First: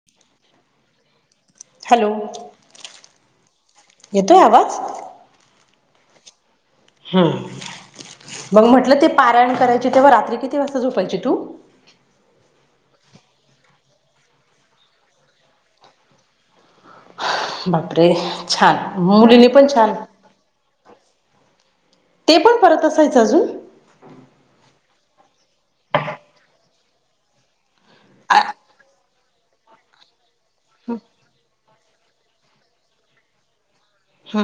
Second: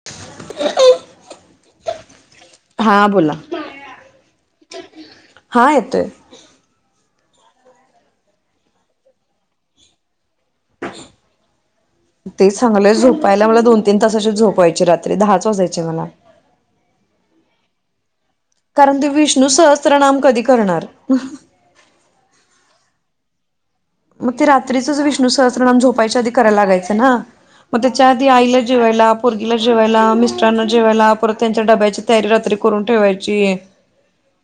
[unintelligible] Hello. हा बोला. येतोय आवाज हम्, मग म्हटलं ते पारायण करायचे तेव्हा रात्री किती वाजता झोपायची तू. ते चांगलंय झोपायला मला दोन तीन तासाची झोपायची रात्री दहाच वाजायचे मला. बापरे. कारण छान ते विष्णू मुलीने पण छान सहस्त्रनाम कधी करणार. ते पण परत असायचं अजून. मग ते रात्रीचच विष्णू सहस्र नाम झोपायच्या आधी करायला लागायचं ना. मग त्याच्या आधी आईला जेवायला, पोरगीला जेवायला, मिस्टरांना जेवायला परत त्यांच्या डब्याची तयारी रात्री करून ठेवायची. ह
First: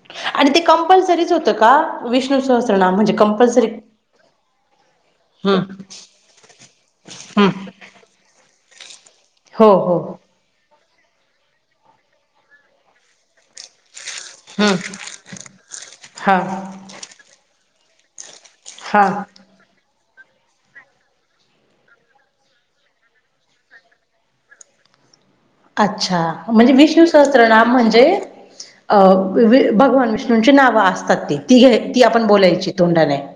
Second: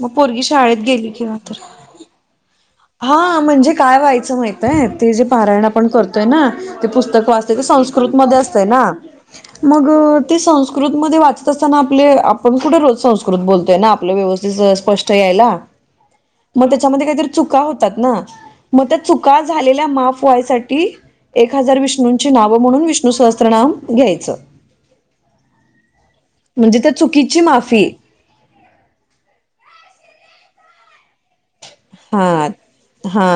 मग पोरगी आणि ते शाळेत गेली कंपल्सरीच किंवा होतं तर का विष्णू सहस्त्र नाम. हा म्हणजे काय व्हायचं माहिताय ते जे पारायण हम्म आपण करतोय ना, ते पुस्तक वाचते ते हम्म संस्क कृतमध्ये असतय ना, हो मग हो ते संस्कृत मध्ये वाचत असताना आपले आपण कुठे रोज संस्कृत बोलतोय ना आप आप व्यवस्थित हम्म स्पष्ट यायला हा मग त्याच्यामध्ये काहीतरी चुका होतात ना मग त्या हा चुका झालेल्या माफ व्हायसाठी एक हजार विष्णूंची नावं म्हणून विष्णू सहस्त्रनाम घ्यायचं अच्छा म्हणजे त्या विष्णु चुकीची सहस्त्र नाम माफी म्हणजे वि भगवान विष्णूंची नावं असतात ती घ्या ती आपण हा बोलायची तोंडाने हा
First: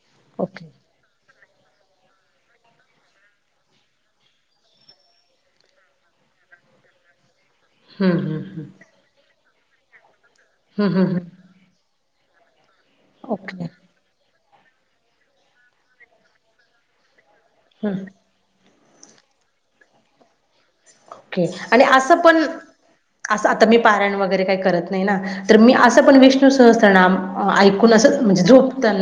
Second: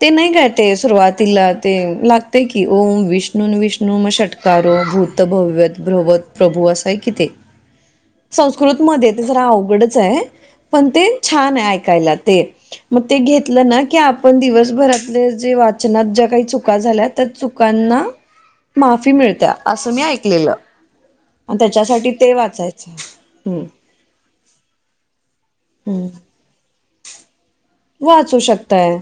ते नाही काते ओके सुरुवातीला ते लागते की ओम विष्णूंून विष्णू म षटकारो भूत भव्यत भ्रवत प्रभूअसय किती हम्म हम्म हम्म संस्कृतमध्ये ते जरा अवघडच आहे पण हम्म ते हम्म छान आहे ऐकायला ते मग ते घेतलं ओके ना की आपण दिवसभरातले जे वाचनात ज्या काही चुका झाल्या त्या च हं लकांना माफी मिळत्या असं मी ऐकलेलं ओके आणि त्याच्यासाठी असं ते पण वाचायचं असं हम्म आता मी पारयण वगैरे काही करत नाही ना तर मी असं हम्म पण विष्णू सहस््रनाम ऐक वाचू शकताय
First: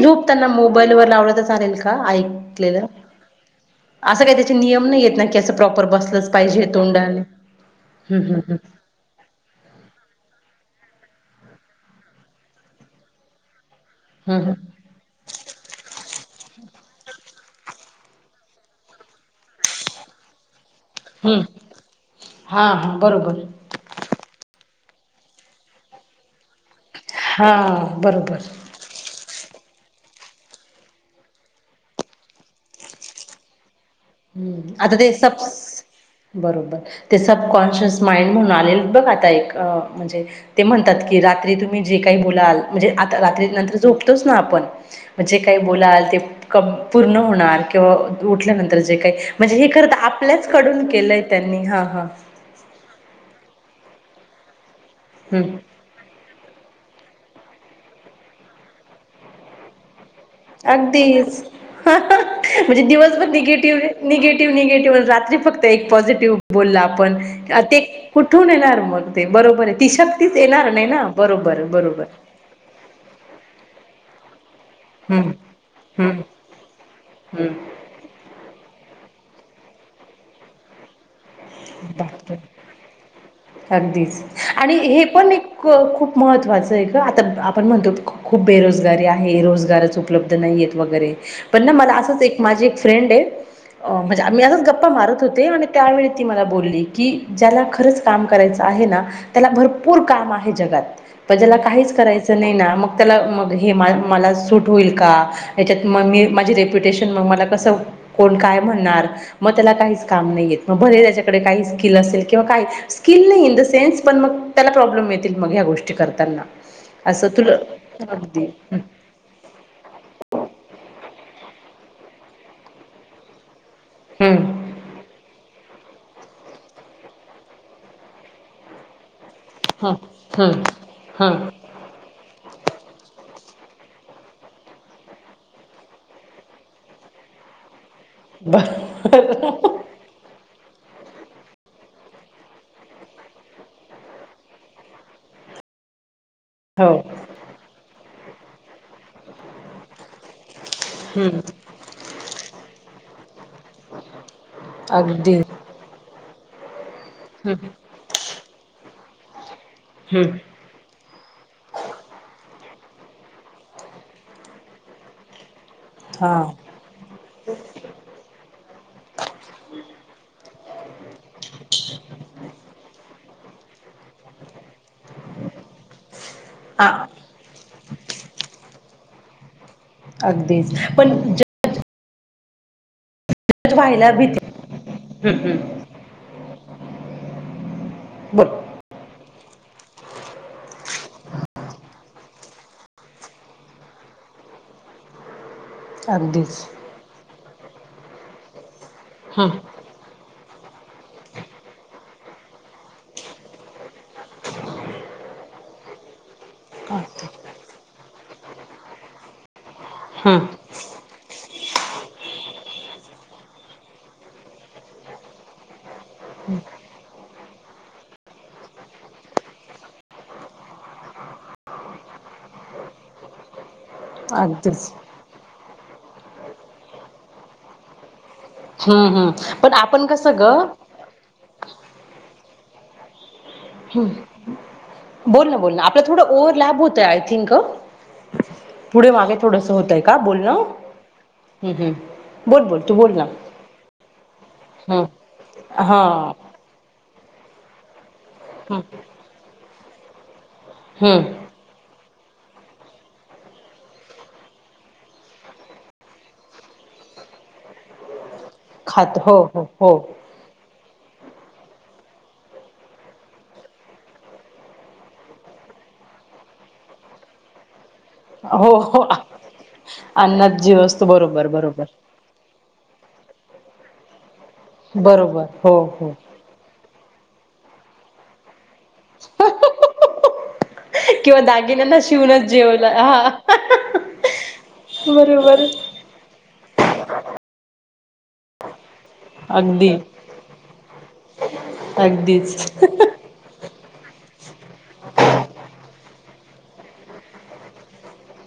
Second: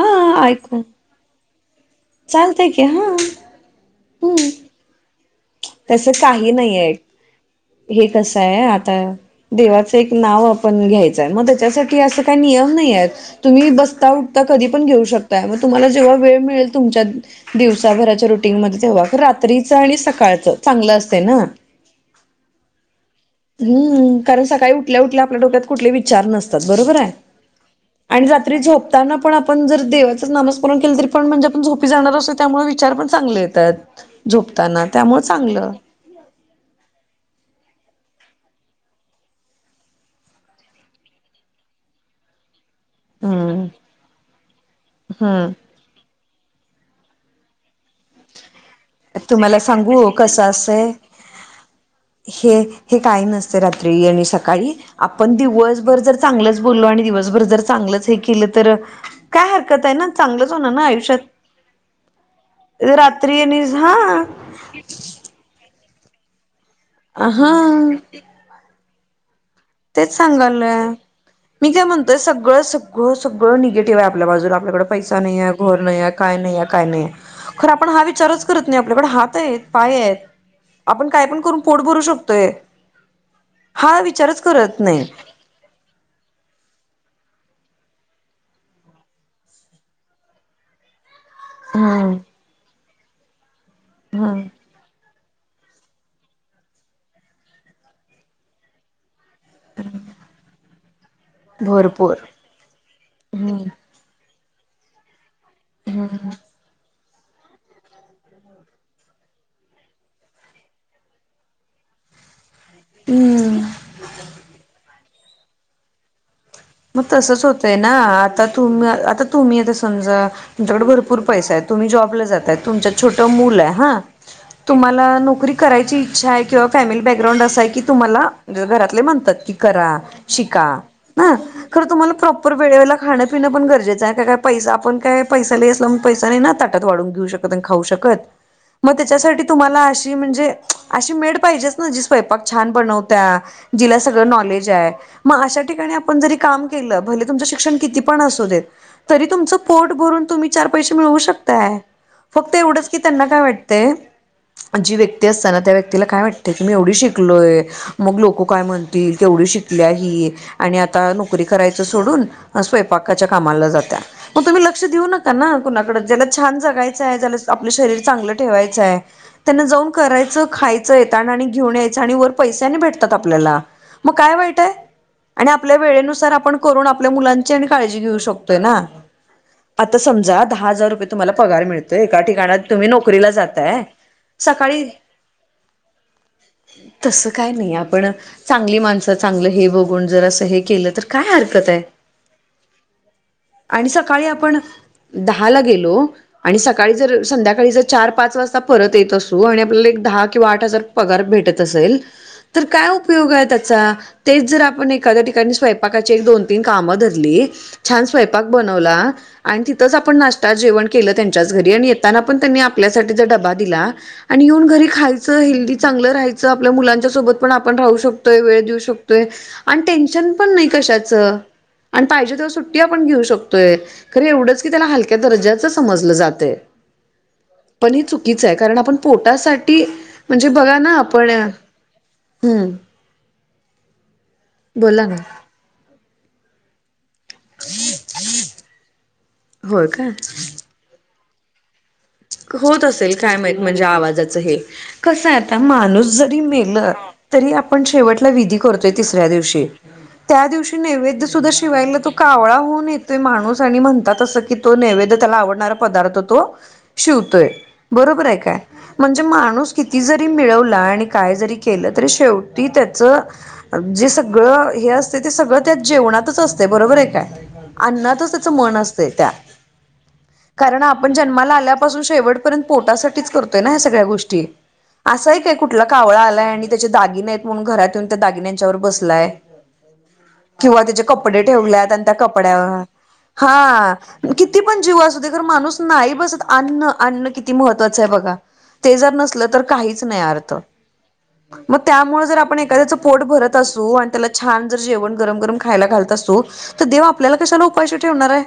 हा ना मो ऐकून का चालतय की ऐकलेलं हा असं काही हम्म त्याचे नियम नाही येत ना की असं प्रॉपर तसं बसलंच काही पाहिजे नाहीये तोंडाने हे हं कसं हं हं आहे आता देवाचं एक नाव आपण घ्यायचंय मग त्याच्यासाठी असं काही नियम नाही आहेत तुम्ही बसता हं उठता हं कधी पण घेऊ शकताय मग तुम्हाला जेव्हा वेळ मिळेल तुमच्या दिवसाभराच्या रुटीनमध्ये तेव्हा रात्रीच आणि सकाळचं चांगलं असत ह हां हां बरोबर हम्म कारण सकाळी उठल्या उठल्या आपल्या डोक्यात कुठलेही विचार नसतात बरोबर आहे हा आणि बरोबर रात्री झोप ताना पण आपण जर देवाचंच नामस्मरण केलं तरी पण म्हणजे आपण झोपी जाणार असो त्यामुळे विचार पण चांगले येतात हम्म झोपताना आता ते त्यामुं सप्स चांगलं बरोबर ते सबकॉन्शियस माइंड म्हणून आलेल बघ आता एक म्हणजे ते म्हणतात की रात्री तुम्ही जे काही बोलाल म्हणजे आता रात्री हम्म नंतर झोपतोच ना आपण जे हम्म. काही बोलाल ते पूर्ण होणार किंवा उठल्यानंतर जे काही म्हणजे तुम्हाला हे करता सांगू आपल्याच कसं कडून असंय केलंय त्यांनी हा हा हे हे काही नसते रात्री आणि सकाळी आपण हम्म दिवस भर जर चांगलच बोललो आणि दिवसभर जर चांगलच हे केलं तर काय हरकत आहे ना चांगलंच होणार ना अगदीच आयुष्यात म्हणजे दिवसभण रात्री आणि निगेटिव्ह हा आहे निगेटिव्ह निगेटिव्ह रात्री फक्त एक पॉझिटिव्ह बोलला हा ते कुठून येणार मग ते बरोबर आहे ती तेच शक्तीच येणार नाही सांगालय ना बरोबर मी काय बरोबर म्हणतोय सगळं स सगळं निगेटिव्ह आहे आपल्या बाजूला आपल्याकड पैसा हम्म नाहीे घर नाही हम्म आहे काय नाहीे काय नाहीे हम्म खर हा विचारच करत नाही आप पण हात आहेत पाय आहेत आपण कायण काम करूण पोट भरू बापरे शकतोय हा अगदीच विचारच आणि करत हे नाही पण खूप महत्त्वाचं आहे आता आपण म्हणतो खूप बेरोजगारी आहे रोजगारा च उपलब्ध नाही आहेत वगैरे पण ना मला हम्म असंच एक माझी एक फ्रेंड आहे म्हणजे आ हा मी असंच गप्पा मारत होते आणि त्यावेळी त मला बली की ज्याला खरंच काम करायच आहे ना त्याला भरपूर काम आहे जगात प ज्याला काहीच भरपूर करायचं नाही ना मग त्या हम्म. म मला सूट होईल का हच्यात मगी माझ रेप्युटे का म्ह का काम नाही असेल का स्क इन द सेन्स पण म त्या प्रब्लेम मग ह्या गोष्टी करताना मग असं तसंच तुला होतय ना अगदी आता तुम्ही आता तुम्ही आता समजा तुमच्याकडे भरपूर पैसा आहे, तुम्ही जॉबला जाताय तुमच्यात छोटं मुल आहे हा हम्म [inaudible] तुम्हाला नोकरी करायची इच्छा आहे, किंवा फॅमिली बॅकग्राउंड असा आहे की तुम्हाला म्हणे घरातले म्हणतात की हम्म करा हम्म शिका ह. हम्म खर तुम्हाला प्रॉपर वेळेवेळेला खाणं पिण पण गरजेचं आहे, का पैसा आपण काय पैसा लई असला म्हणून पैसा नाही ना आता. त्यात वाढून घेऊ शकत, अन खाऊ शकत, म त्याच्यासाठी बर तुम्हाला अशी म्हणजे. अशी मेड पाहिजेच ना, जी स्वयंपाक छान बनवत्या जिला सगळं नॉलेज आहे. मग अशा ठिकाणी आपण जरी काम हो केलं, भले तुमचं शिक्षण किती पण असू देत, तरी तुमचं पोट भरून तुम्ही चार पैसे मिळवू हम्म शकताय, फक्त एवढंच की त्यांना काय वाटतंय जी व्यक्ती अगदी असतना, त्या व्यक्तीला काय वाट की मी एवढी शिकलोय, हम्म मग लोक काय म्हणतील केवढी शिकल्याय ही, हम्म अन आता नोक री करायच सोडून अ स्वयंपाकाच्या कामाला जाताय, म तुम्ही लक्ष देऊ न का ना कुणाकड, ज्याला हा छान जगायचंय त्याला आपलं शरीर चांगलं ठेवायचंय, त्यांना जाऊन करायचं, खाय चं आणि घेऊन यायचं, आणि वर पैश्यांनी भेटतात आप ल्याला मग काय वाईट ये, आणि आपल्या वेळेनुसार आपण करू हा आपल्या मुलां ची आणी काळजी घेऊ शकतोय ना आता समजा दहा अगदीच हजार रुपये पण तुम्हाला पागार मिळ तोय एका ठिकाण तुम्ही नोकरीला जज जाताय व्हायला भीती सकाळी हम्म हम्म तसं काय नाही आपण. बर! चांगली माणसं, चांगलं हे बघून जर असं हे केलं तर काय हरकत आहे, आणि सकाळी आपण दहा ला गेलो. गेलो आणि अगदीच सकाळीच जर संध्याकाळी जर चार पाच वाजता परत येत असू, हम्म आणि आपल्याला एक दहा किंवा आठ हजार पगार भेटत असेल. तर काय उपयोग आहे त्याचा, तेच जर आपण एखाद्या ठिकाणी स्वयपाक स्वयंपाकाची एक दोन, तीन, काम धरली अगदी छान स्वयंपाक बनवला. आणि तिथंच आपण नाश्ता जेवण केलं त्यांच्याच घरी, आणि येताना पण त्यांनी आपल्यासाठी जर डबा दिला. आणि येऊन घरी खायचं, हेल्दी चांगलं राहायचं, आपल्या मुलांच्या सोबत पण आपण राहू शकतोय वेळ देऊ शकतोय. आण टेन्शन पण नाही कशाच, अन् पाहिजे तेव्हा सुट्टी आपण घेऊ शकतोय, खर एवढच की त्याला अगदीच हल क्या दर्जाचं समजलं जातंय. पण हे चुकीच आहे, कारण आपण हम्म हम्म पण पोटासाठी आपण कसं म्हणजे ग बघा ना आपण. हूं! ह बोल ना, बोल ना, आपलं थोडं ओव्हलॅबं होतंय आय थिंक. अ पुढे मागे थोडस होय होतंय काय का बोलणं, हूं हूं. होत असेल काय माहित, म्हणजे आवाजाचं हे हम्म कस आहे आता हा माणूस जरी मे ल तरी आपण शेवटला विधी हम्म करतोय, तिसऱ्या दिवशी त्या दिवशी नैवेद्य हम्म सुद्धा शिवायला तो कावळा होऊन येतोय माणूस, आणि म्हणतात असं कि तो नैवेद्य, त्याला आवडणारा पदार्थ तो. शिवतोय बरोबर आहे काय, खात म्हणजे हो हो माणूस हो किती जरी मिळवला आणि काय जरी केलं, तरी शेवटी त्याच जे सगळं हे असते, ते सगळं त्या जेवणातच असते, बरोबर आहे काय. अन्नातच अस त हो मन असत हो त्यात, अन्नात जीव कारण असतो आपण बरोबर जन्माला आल्या बरोबर शेवट पर्यंत पोटासाठीच करतोय ना ह्या सगळ्या गोष्टी, अस आहे बरोबर का हो कुठला हो कावळा आलाय आणी त्याचे दागिने हेत म्हणून, घरात येऊन त्या दागिन्यांच्यावर बसलाय. किंवा त्याचे किंवा कपडे ठेवले आहेत, दागिन्यांना आणि त्या शिवूनच कपड्या जेवला हा हा किती पण जीव असू दे, खर बरोबर माणूस नाही बसत अन्न, अन्न किती महत्वाचं आहे बघा. ते जर नसल तर अगदी काहीच नाही अर्थ, मग त्यामुळे जर आपण अगदीच एखाद्याचं पोट भरत असू, आणि त्याला छान जर जेवण गरम, गरम खायला घालत असू तर देव आपल्याला कशाला उपाशी ठेवणार आहे.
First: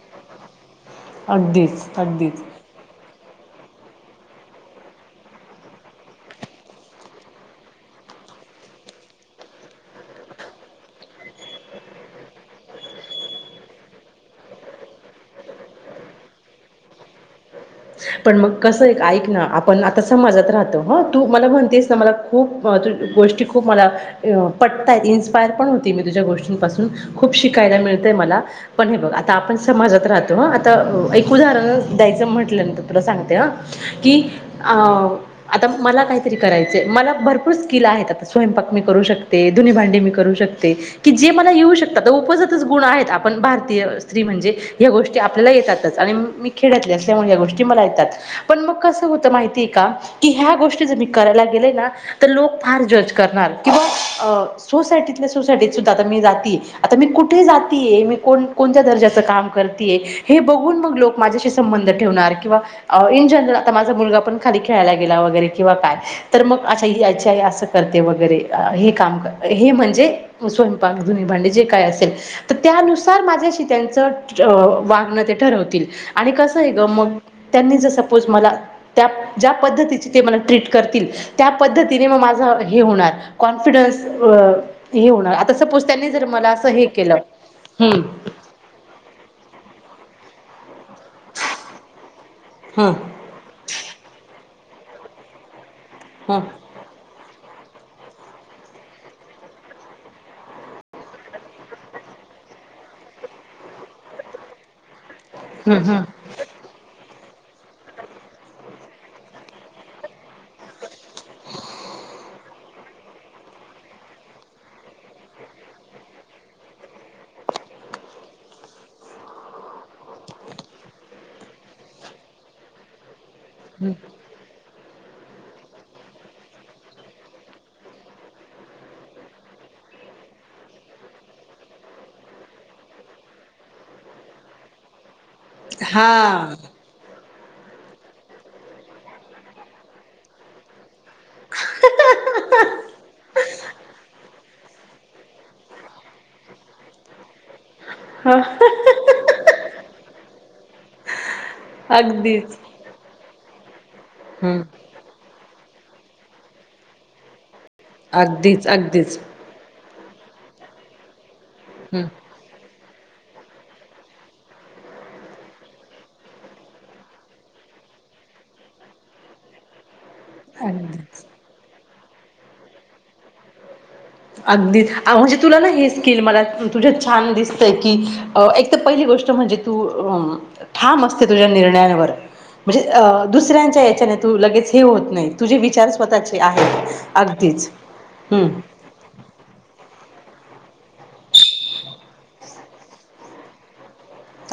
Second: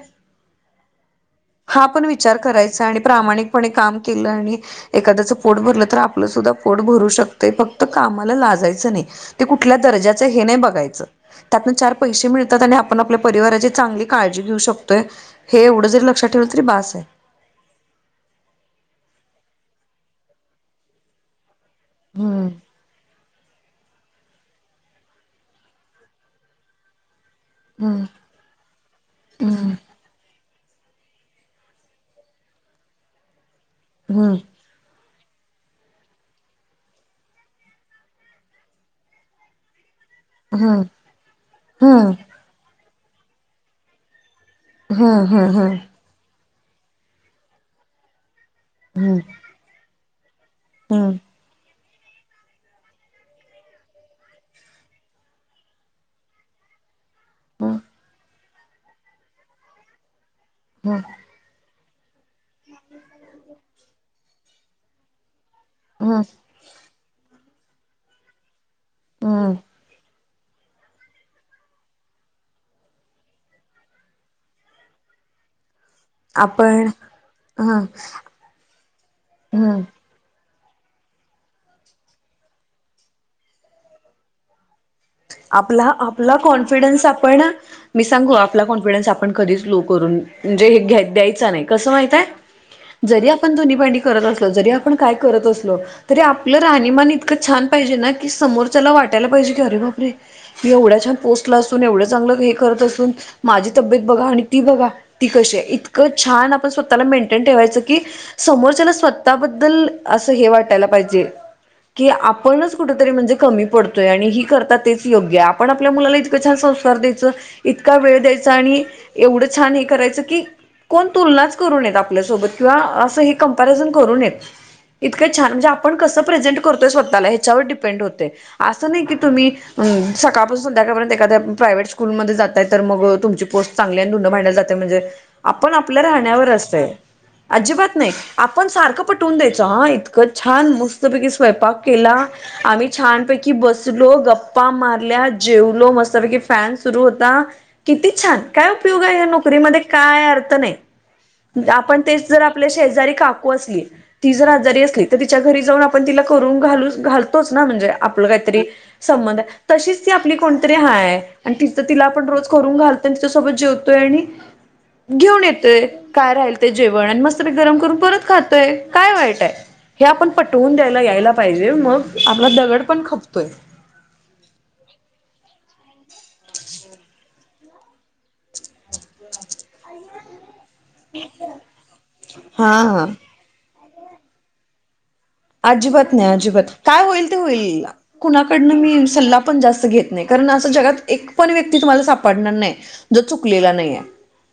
हा अगदीच पण विचार अगदीच करायचा आणि प्रामाणिकपणे काम केलं आणि एखाद्याचं पोट भरलं तर आपलं सुद्धा पोट भरू शकतंय फक्त कामाला लाजायचं नाही. ते कुठल्या दर्जाचं हे नाही बघायचं. त्यातन चार पैसे मिळतात आणि आपण आपल्या परिवाराची चांगली काळजी घेऊ शकतोय. हे एवढं जरी लक्षात ठेवलं तरी बास आहे. पण मग कस एक ऐक ना आपण आता समाजात राहतो तू मला म्हण तेच मला हम्म खूप गोष्टी खूप मला पटताय इन्स्पायर पण होती मी तुझ्या गोष्टींपासून खूप शिकायला हम्म मिळतेय मला पण हे बघ आता आपण समाजात राहतो. आता एक उदाहरण द्यायचं म्हटलं नंत तुला सांगते हा. हम्म कीआ आता मला काहीतरी करायचं मला भरपूर स्किल आहेत. आता स्वयंपाक मी करू शकते, दुन्नी भांडी मी करू शकते. हम्म की जे मला येऊ शकतात हम्म उपजातच गुण आहेत आपण भारतीय स्त्री म्हणजे ह गोष्टी हम्म आपल्याला हम्म हम्म येतातच आणि मी खेड्यातली असल्यामुळे या गोष्टी मला येतात. पण मग कसं हम्म होतं माहिती आहे का, की ह्या गोष्टी जर मी हम्म करायला गेलेय ना तर लोक फार जज करणार किंवा सोसायटीतल्या सोसायटीत सुद्धा आता मी जाती आता मी कुठ कुठे हम्म जाते. मी कोणत्या दर्जाचं काम मी करते, हे बघून मग हम्म लोक माझ्याशी संबंध ठेवणार किंवा इन जनरल आता माझा मुलगा पण खाली खेळायला गेला वगैरे किंवा काय, हम्म तर मग अशा यायची आई असं काम करते वगैरे हे काम हम्म हे म्हणजे स्वयंपाक धुणी भांडे जे काय असेल. तर त्यानुसार माझ्या त्यांच्याशी वागणं ते ठरवतील आणि कसं हे ग आपण मग त्यांनी हा जर सपोज मला त्या ज्या हम्म पद्धती, ते मला ट्रीट करते. त्या पद्तीने मा होणार कनफिडन आपला आपला कॉन्फिडन्स केलं आपण हम्म मी सांगू कॉन्फिडन्स आपण कधीच लो करून म्हणजे घ द्यायच नाही कस हा माहितीये आपण धुणी भांडी करत असल जरी आपण काय करत असलोरी हा आपल राहणीमान इतकं छान पाहिजे ना की समोरच्याला वाटायला पाहिजे की अरे बा अरे मी एवढ्या छान पोस्टला असून एवढं चांगलं हे करत असून माझी तब्येत बघा आणि ती बघा ती कशी आहे, हम्म इतकं हम्म छान आपण स्वतःला मेंटेन ठेवायचं की समोरच्याला स्वतःबद्दल अस हे वाटायला पाहिजे. की आपणच कुठेतरी म्हणजे कमी पडतोय आणि ही करत तेच योग्यआहे. आपण आपल्या मुलाला इतक छान संस्कार द्यायचं, इतका वेळ द्यायचं आणि एवढं छान हे करायच की कोण तुलनाच करून येत आपल्यासोबत किंवा असं कॅम्परिजन करू नये. इतकं छान म्हणजे आपण कसं प्रेझेंट करतोय स्वतःला ह्याच्यावर डिपेंड होते असं नाही की तुम्ही सकाळपासून संध्याकापर्यंत एखाद्या प्रायव्हेट स्कूलमध्ये जातातय तर मग तुमची पोस्ट चांगल्या भांडला जाते म्हणजे आपण आपल्या राहण्यावर हा असते. अजिबात नाही. आपण सारखं पटवून द्यायचं हा इतकं छान मस्त मस्तपैकी स्वयंपाक केला. आम्ही छानपैकी बसलो गप्पा गप्पा मारल्या, जेवलो, मस्तपैकी फॅन सुरू होता किती छान काय उपयोग आहे या नोकरीमध्ये काय अर्थ नाही. आपण तेच जर अगदीच आपल्या शेजारी काकू असली. ती जर हम्म आजारी असली तर तिच्या घरी जाऊन आपण तिला करून घाल घालतोच ना म्हणजे. आपलं काहीतरी अगदीच अगदीच संबंध आहे. तशीच ती आपली कोणतरी हाय त तिला हम्म आपण रोज करून घालतो. त्यां तिच्यासोबत जेवतोय आणि घेऊन येतोय. काय राहिल ते जेवण आणि मस्त ते गरम करून परत खातोय काय वाईट आहे हे आपण पटवून द्यायला अगदीच यायला पाहिजे मग आपला दगड पण खपतोय. अगदी म्हणजे तुला ना हे स्किल मला तुझ्या छान दिसतय की एक तर पहिली गोष्ट म्हणजे तू ठाम असते तुझ्या निर्णयांवर हा म्हणजे हा दुसऱ्यांच्या याच्याने तू लगेच हे होत नाही. तुझे विचार अजिबात नाही. स्वतःचे अजिबात काय आहेत होईल ते अगदीच होईल. हम्म कुणाकडनं मी सल्ला पण जास्त घेत नाही. कारण असं जगात एक पण व्यक्ती तुम्हाला सापडणार नाही. जो चुकलेला नाहीये.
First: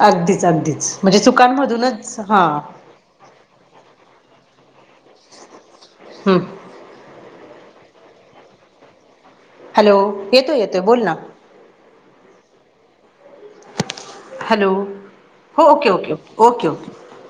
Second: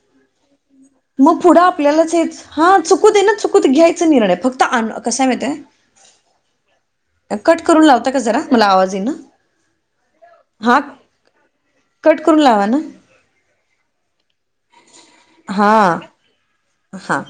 अगदीच अगदीच म्हणजे मग पुढं आपल्यालाच चुकांमधूनच हेच, हा चुकू दे ना चुक खुद घ्यायचा निर्णय. फक्त अन कसाय माहिते. हम्म. कट करून लावता का जरा. मला आवाज येईना. हॅलो येतोय हा, येतोय बोल ना कट करून लावा ना. हॅलो, हो ओके, ओके, ओके, ओके. हां.